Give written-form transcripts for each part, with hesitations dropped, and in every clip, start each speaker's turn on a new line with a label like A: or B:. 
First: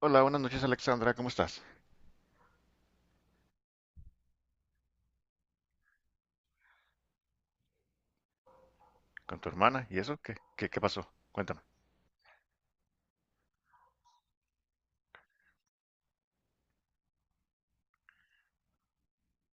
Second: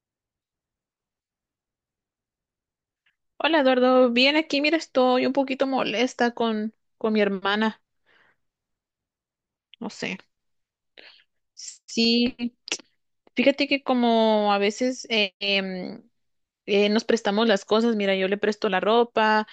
A: Hola, buenas noches Alexandra, ¿cómo estás?
B: Hola Eduardo, bien aquí, mira, estoy un poquito molesta con mi hermana,
A: ¿Con tu hermana?
B: no
A: ¿Y eso?
B: sé.
A: ¿Qué pasó? Cuéntame.
B: Sí, fíjate que como a veces nos prestamos las cosas, mira, yo le presto la ropa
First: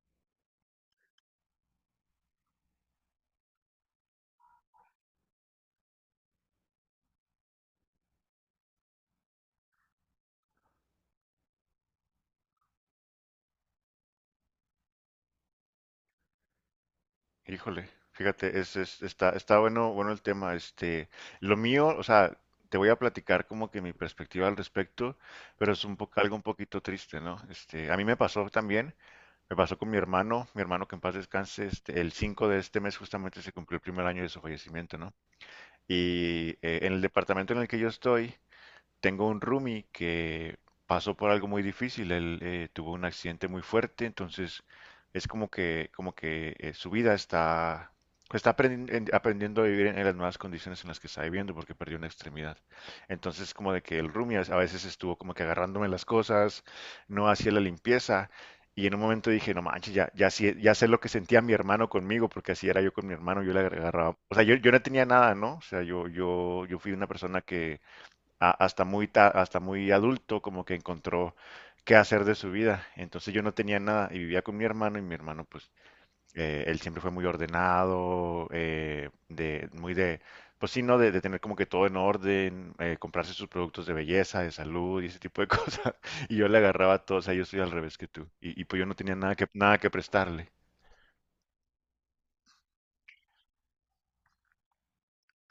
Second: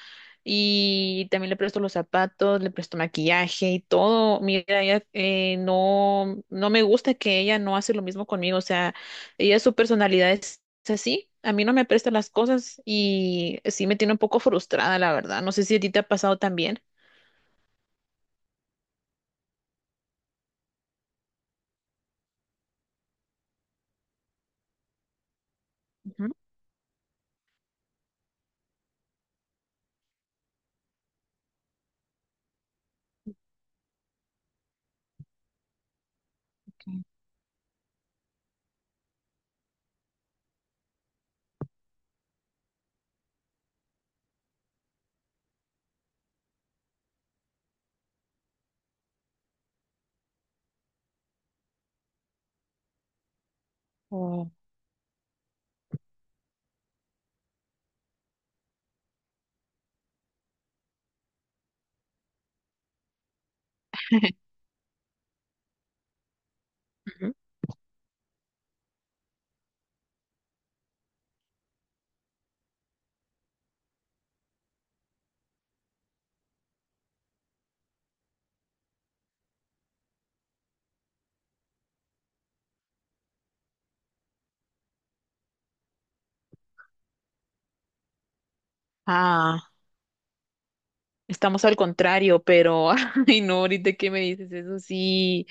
B: y también le presto los zapatos, le presto maquillaje y todo. Mira, ella no, no me gusta que ella no hace lo mismo conmigo, o sea, ella su personalidad es así. A mí no me presta las cosas y sí me tiene un poco frustrada, la verdad. No sé si a ti te ha pasado también.
A: Híjole, fíjate, está bueno el tema. Este, lo mío, o sea, te voy a platicar como que mi perspectiva al respecto, pero es un poco, algo un poquito triste, ¿no? Este, a mí me pasó también, me pasó con mi hermano que en paz descanse, este, el 5 de este mes justamente se cumplió el primer año de su fallecimiento, ¿no? Y en el departamento en el que yo estoy. Tengo un roomie que pasó por algo muy difícil. Él tuvo un accidente muy fuerte. Entonces es como que su vida está aprendiendo a vivir en las nuevas condiciones en las que está viviendo porque perdió una extremidad. Entonces, como de que el roomie a
B: Oh.
A: a veces estuvo como que agarrándome las cosas, no hacía la limpieza. Y en un momento dije, no manches, ya, ya, ya sé lo que sentía mi hermano conmigo, porque así era yo con mi hermano, yo le agarraba. O sea, yo no tenía nada, ¿no? O sea, yo fui una
B: Ujú.
A: persona que, hasta muy adulto, como que encontró qué hacer de su vida. Entonces yo no tenía nada y vivía con mi hermano, y mi hermano, pues, él siempre fue muy ordenado, pues sí, ¿no? De tener como que todo en orden, comprarse sus productos de belleza, de salud y ese tipo de cosas. Y yo le agarraba todo, o sea, yo soy al revés que tú. Y pues yo no tenía nada que,
B: Ah,
A: nada que prestarle.
B: estamos al contrario, pero ay no, ahorita que me dices eso sí.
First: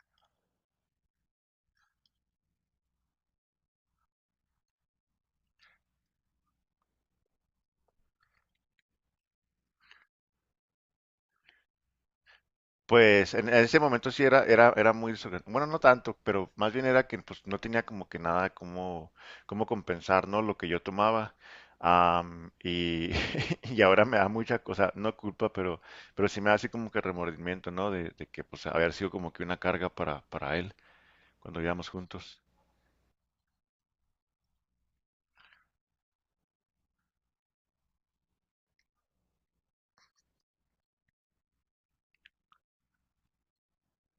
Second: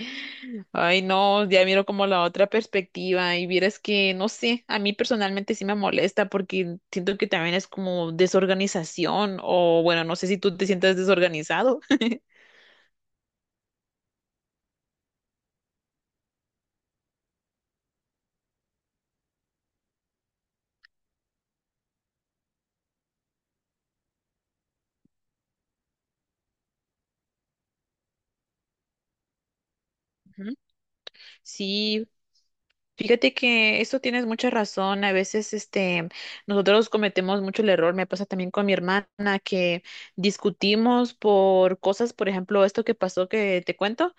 B: Ay no, ya miro como la otra perspectiva y vieras que no sé, a mí personalmente sí me molesta porque siento que también es como desorganización o bueno, no sé si tú te sientes desorganizado.
A: Pues en ese momento sí era bueno, no tanto, pero más bien era que pues no tenía como que nada como compensar, ¿no? Lo que yo tomaba. Y, y ahora me da mucha cosa, no culpa, pero, sí me da así como que remordimiento, ¿no? De que pues haber sido como que una carga para,
B: Ujú.
A: para él cuando vivíamos
B: Sí,
A: juntos.
B: fíjate que esto tienes mucha razón. A veces, nosotros cometemos mucho el error. Me pasa también con mi hermana que discutimos por cosas, por ejemplo, esto que pasó que te cuento,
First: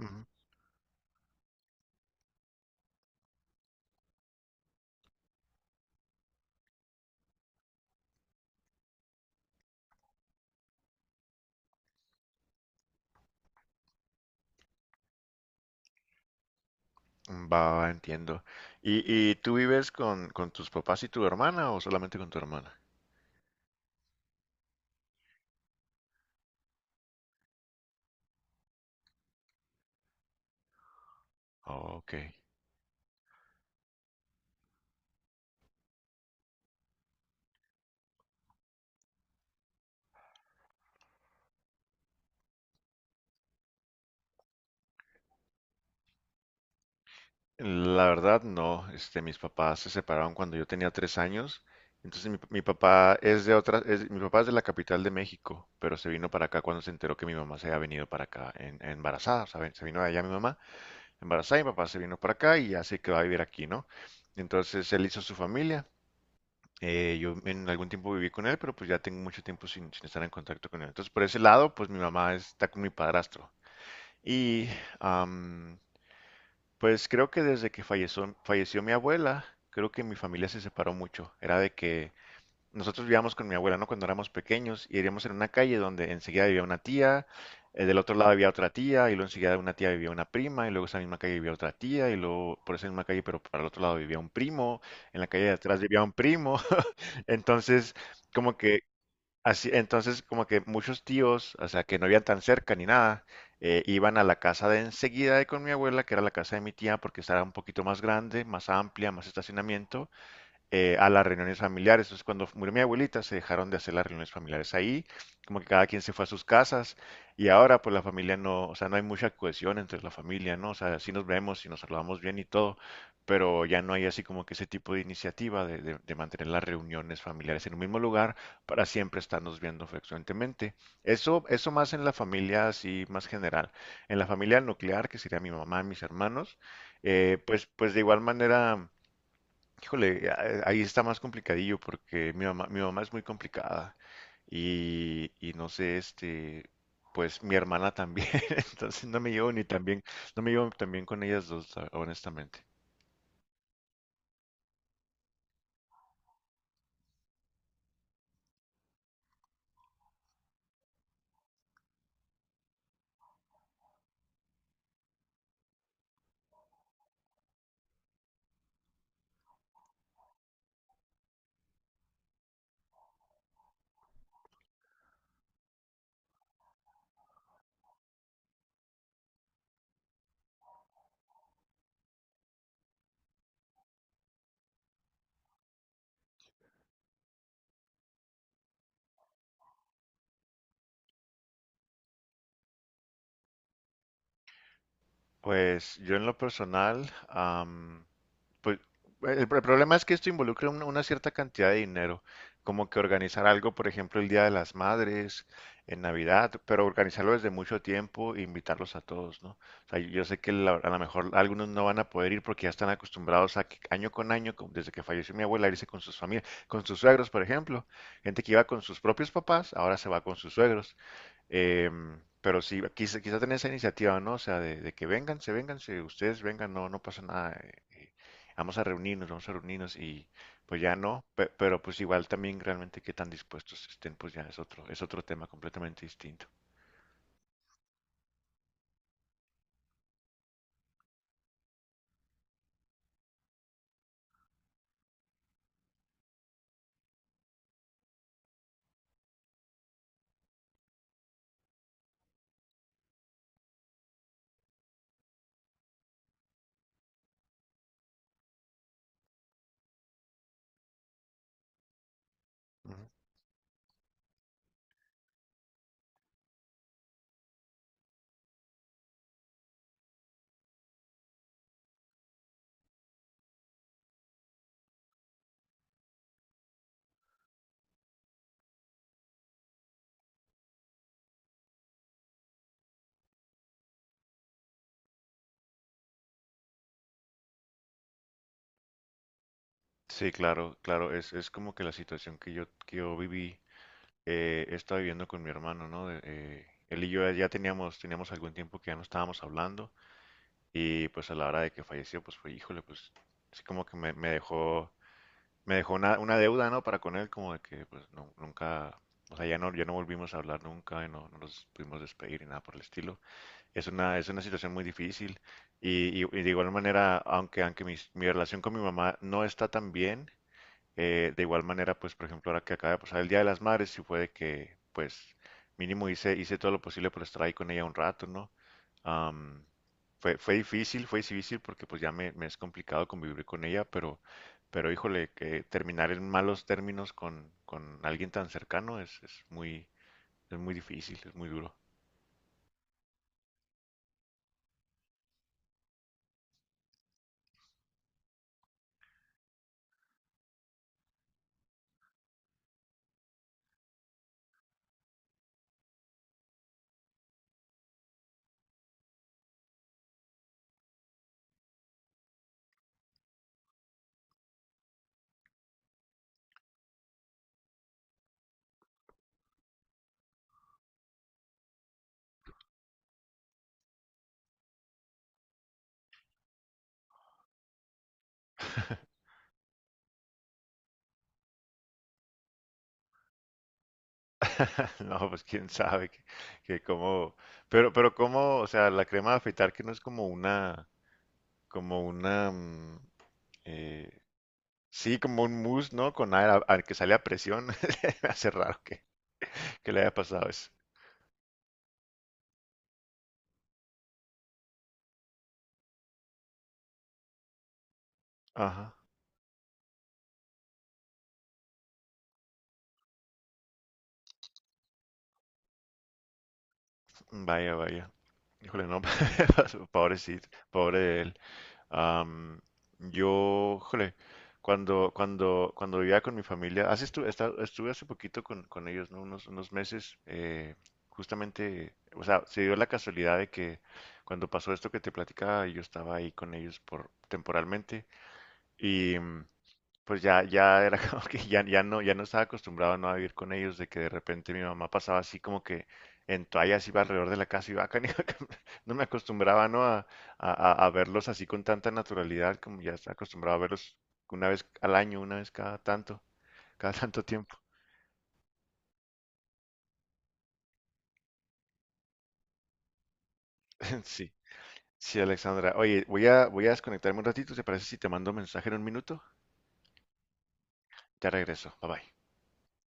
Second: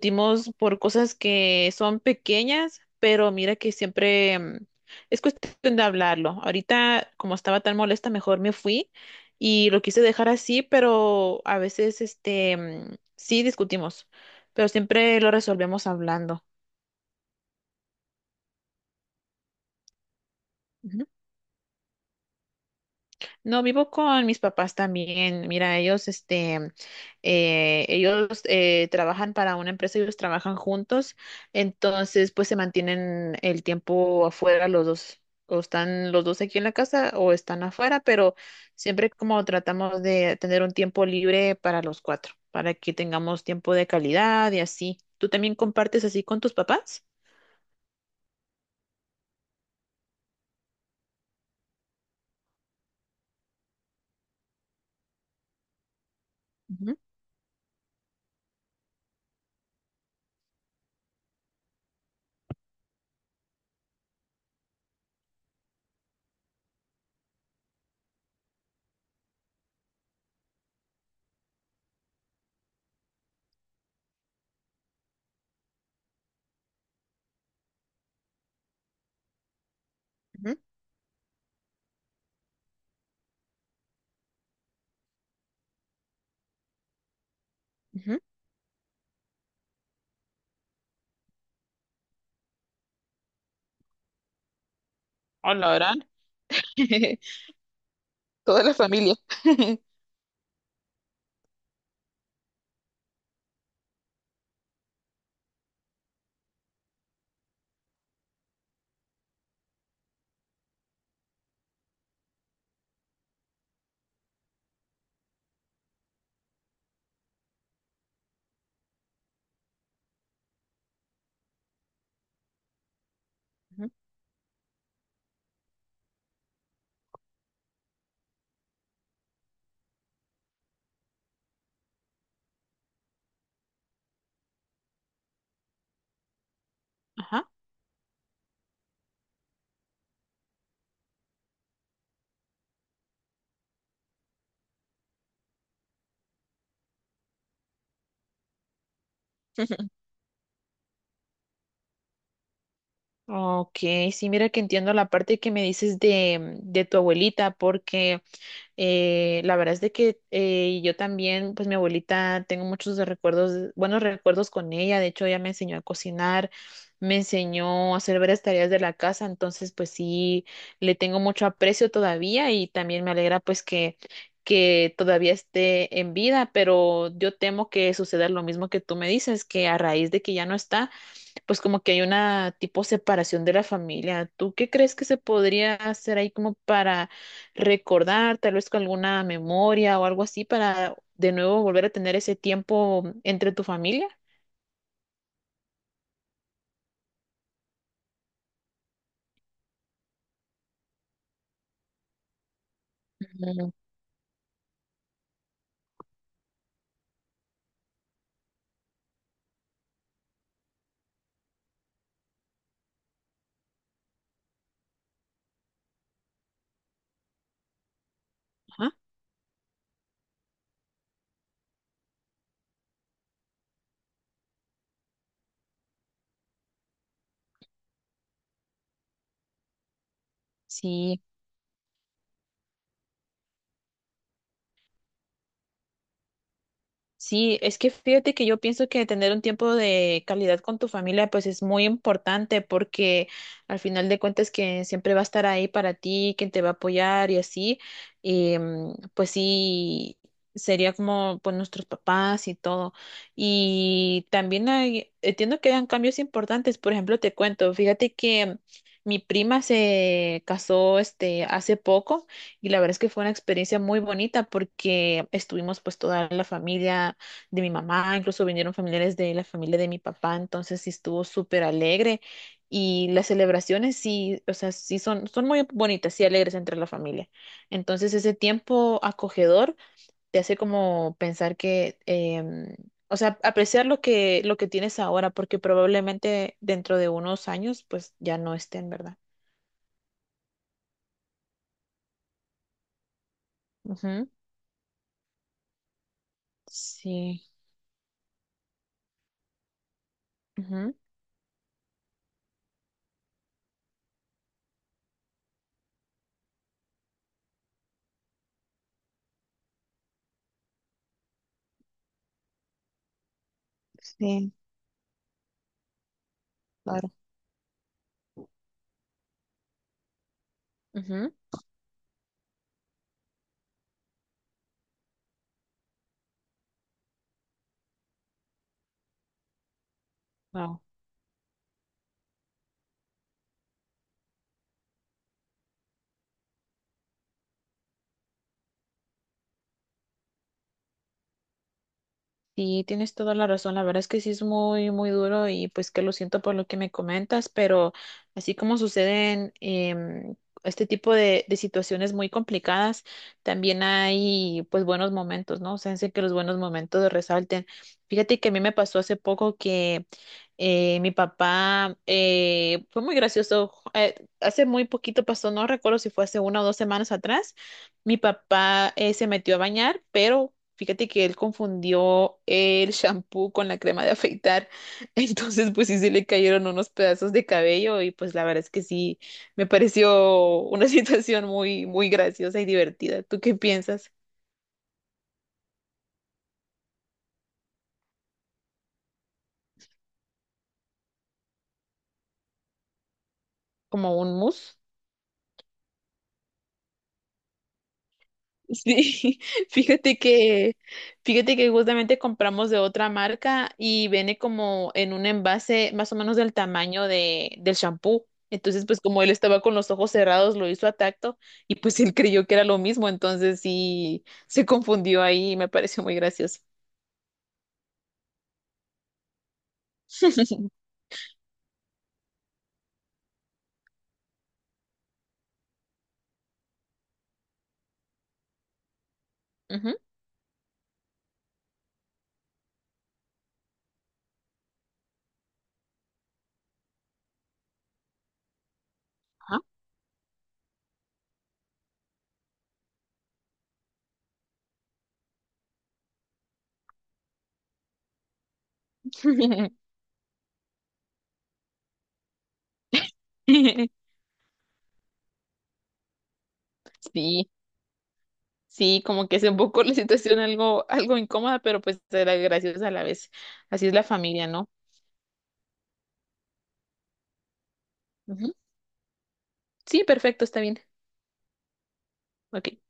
A: Ujú.
B: por cosas que son pequeñas, pero mira que siempre es cuestión de hablarlo. Ahorita, como estaba tan molesta, mejor me fui y lo quise dejar así, pero a veces, sí discutimos, pero siempre lo resolvemos hablando.
A: Va, va, entiendo. ¿Y tú vives con tus papás
B: Ujú.
A: y tu hermana o solamente con tu hermana?
B: No, vivo con mis papás también. Mira, ellos, ellos trabajan para una empresa, ellos trabajan juntos,
A: Oh, ok.
B: entonces pues se mantienen el tiempo afuera los dos, o están los dos aquí en la casa o están afuera, pero siempre como tratamos de tener un tiempo libre para los cuatro, para que tengamos tiempo de calidad y así. ¿Tú también compartes así con tus papás?
A: La verdad, no. Este, mis papás se separaron cuando yo tenía 3 años. Entonces mi papá es de otra, es- mi papá es de la capital de México, pero se vino para acá cuando se
B: Ujú,
A: enteró que mi mamá se había venido para acá embarazada. O sea, se vino de allá mi mamá embarazada y mi papá se vino para acá y ya se quedó a vivir aquí, ¿no? Entonces él hizo su familia. Yo en algún tiempo viví con él, pero pues ya tengo mucho tiempo sin estar en contacto con él. Entonces por ese lado, pues mi mamá está con mi padrastro. Y pues creo que desde que falleció mi abuela, creo que mi familia
B: ujú,
A: se separó mucho. Era de que nosotros vivíamos con mi abuela, ¿no? Cuando éramos pequeños y vivíamos en una calle donde enseguida vivía una tía, del otro
B: ujú.
A: lado había otra tía, y luego enseguida de una tía vivía una prima, y luego esa misma calle vivía otra tía, y luego por esa misma calle, pero para el otro lado vivía un primo, en la calle de
B: Hola,
A: atrás
B: ¿verdad?
A: vivía un primo. Entonces, como
B: Toda la
A: que
B: familia.
A: Así, entonces, como que muchos tíos, o sea, que no vivían tan cerca ni nada, iban a la casa de enseguida de con mi abuela, que era la casa de mi tía, porque estaba un poquito más grande, más amplia, más estacionamiento, a las reuniones familiares. Entonces, cuando murió mi abuelita, se dejaron de hacer las reuniones familiares ahí, como que cada quien se fue a sus casas y ahora pues la familia no, o sea, no hay mucha cohesión entre la familia, ¿no? O sea, sí nos vemos y nos saludamos bien y todo, pero ya
B: Ujú.
A: no hay así como que ese tipo de iniciativa de, de mantener las reuniones familiares en un mismo lugar para siempre estarnos viendo frecuentemente. Eso más en la familia así más general. En la familia nuclear, que sería mi mamá y mis hermanos,
B: Ajá.
A: pues, de igual manera. Híjole, ahí está más complicadillo porque mi mamá es muy complicada y no sé, este, pues mi hermana también, entonces no me llevo ni tan bien, no me llevo tan bien con ellas dos, honestamente.
B: Ok, sí, mira que entiendo la parte que me dices de tu abuelita, porque la verdad es de que yo también, pues mi abuelita, tengo muchos de recuerdos, buenos recuerdos con ella, de hecho ella me enseñó a cocinar, me enseñó a hacer varias tareas de la casa, entonces pues sí, le tengo mucho aprecio todavía y también me alegra pues que todavía esté en vida, pero yo temo que suceda lo mismo que tú me dices, que a raíz de que ya no está pues como que hay una tipo separación de la familia. ¿Tú qué crees que se podría hacer ahí como para recordar, tal vez con alguna memoria o algo así, para de nuevo volver a tener ese tiempo entre tu familia?
A: Pues yo en lo personal, pues el problema es que esto involucra una cierta cantidad de dinero, como que organizar
B: Ujú.
A: algo, por ejemplo, el Día de las Madres, en Navidad, pero organizarlo desde mucho tiempo e invitarlos a todos, ¿no? O sea, yo sé que a lo mejor algunos no van a poder ir porque ya están acostumbrados a que año con año, como desde que falleció mi abuela, irse con sus familias, con sus suegros, por ejemplo. Gente que iba con
B: Ajá.
A: sus propios papás, ahora se va con sus suegros. Em, pero sí, quizá, quizá tener esa iniciativa, ¿no? O sea, de que vengan, se vengan, si ustedes vengan, no, no pasa nada. Vamos a reunirnos, y pues ya
B: Sí,
A: no, pero pues igual también realmente qué tan dispuestos estén, pues ya es otro, tema completamente distinto.
B: sí, es que fíjate que yo pienso que tener un tiempo de calidad con tu familia pues es muy importante porque al final de cuentas que siempre va a estar ahí para ti, quien te va a apoyar y así, pues sí, sería como pues nuestros papás y todo. Y también hay, entiendo que hayan cambios importantes, por ejemplo, te cuento, fíjate que mi prima se casó este hace poco. Y la verdad es
A: Ujú.
B: que fue una experiencia muy bonita porque estuvimos pues toda la familia de mi mamá, incluso vinieron familiares de la familia de mi papá, entonces sí estuvo súper alegre y las celebraciones sí, o sea, sí son, son muy bonitas y alegres entre la familia. Entonces ese tiempo acogedor te hace como pensar que, o sea, apreciar lo que tienes ahora porque probablemente dentro de unos años pues ya no estén, ¿verdad?
A: Sí, claro, claro, es como que la situación que yo viví.
B: Ujú.
A: He estado viviendo con mi hermano, ¿no? Él y yo
B: Sí.
A: ya teníamos algún tiempo que ya no estábamos hablando
B: Ujú.
A: y pues a la hora de que falleció, pues fue, híjole, pues sí como que me dejó una deuda, ¿no? Para con él, como de que pues nunca, o sea, ya no volvimos a hablar nunca y no nos pudimos despedir ni nada por el estilo. Es una
B: Sí,
A: situación muy difícil y de igual
B: claro.
A: manera, aunque mi relación con mi mamá no está tan bien. eh,
B: Ujú.
A: de igual manera, pues por ejemplo, ahora que acaba de pasar el Día de las Madres, sí fue de que, pues mínimo hice todo lo posible por estar ahí con ella un rato, ¿no? Am, fue
B: Wow.
A: difícil, fue difícil porque pues ya me es complicado convivir con ella, pero, híjole, que terminar en malos términos con alguien tan cercano es muy, es muy difícil, es muy duro.
B: Sí, tienes toda la razón. La verdad es que sí es muy, muy duro y pues que lo siento por lo que me comentas, pero así como suceden este tipo de situaciones muy complicadas, también hay pues buenos momentos, ¿no? O sea, sé que los buenos momentos resalten. Fíjate que a mí me pasó hace poco que mi papá fue muy gracioso. Hace muy poquito pasó, no recuerdo si fue hace una o dos semanas atrás. Mi papá se metió a bañar, pero fíjate que él confundió el shampoo con la crema de afeitar, entonces pues sí se le cayeron unos pedazos de cabello y pues la verdad es que sí, me pareció una situación muy, muy graciosa y divertida. ¿Tú qué piensas?
A: No, pues quién sabe que cómo, pero, cómo, o sea, la crema de afeitar que no es como una, como una, mm,
B: ¿Como
A: eh,
B: un mus?
A: sí, como un mousse, ¿no? Con aire que sale a presión, me hace raro que,
B: Sí,
A: que le haya
B: fíjate
A: pasado eso.
B: que, fíjate que justamente compramos de otra marca y viene como en un envase más o menos del tamaño de, del champú. Entonces,
A: Ajá,
B: pues como él estaba con los ojos cerrados, lo hizo a tacto y pues él creyó que era lo mismo. Entonces sí, se confundió ahí y me pareció muy gracioso.
A: vaya, vaya. Híjole, no, pobre Sid, pobre él. Am, yo, híjole, cuando vivía con mi familia, así estuve hace poquito con ellos, ¿no? Unos
B: Ujú,
A: meses, justamente, o sea, se dio la casualidad de que cuando pasó esto que te platicaba, yo estaba ahí con ellos por temporalmente y
B: ajá.
A: pues ya era como que ya no estaba acostumbrado no a vivir con ellos, de que de repente mi mamá pasaba así como que en toallas iba alrededor de la casa y va no me acostumbraba no a- a verlos así con tanta naturalidad como ya estaba acostumbrado a verlos una vez al año, una vez cada tanto
B: Sí,
A: tiempo.
B: sí, como que es un poco la situación algo, algo incómoda, pero pues era graciosa a la vez. Así es la
A: Sí,
B: familia, ¿no?
A: sí, Alexandra. Oye, voy a desconectarme un ratito, ¿te parece si te mando un
B: Ujú.
A: mensaje en un minuto?
B: Sí, perfecto, está bien.
A: Ya regreso, bye bye.
B: Ok.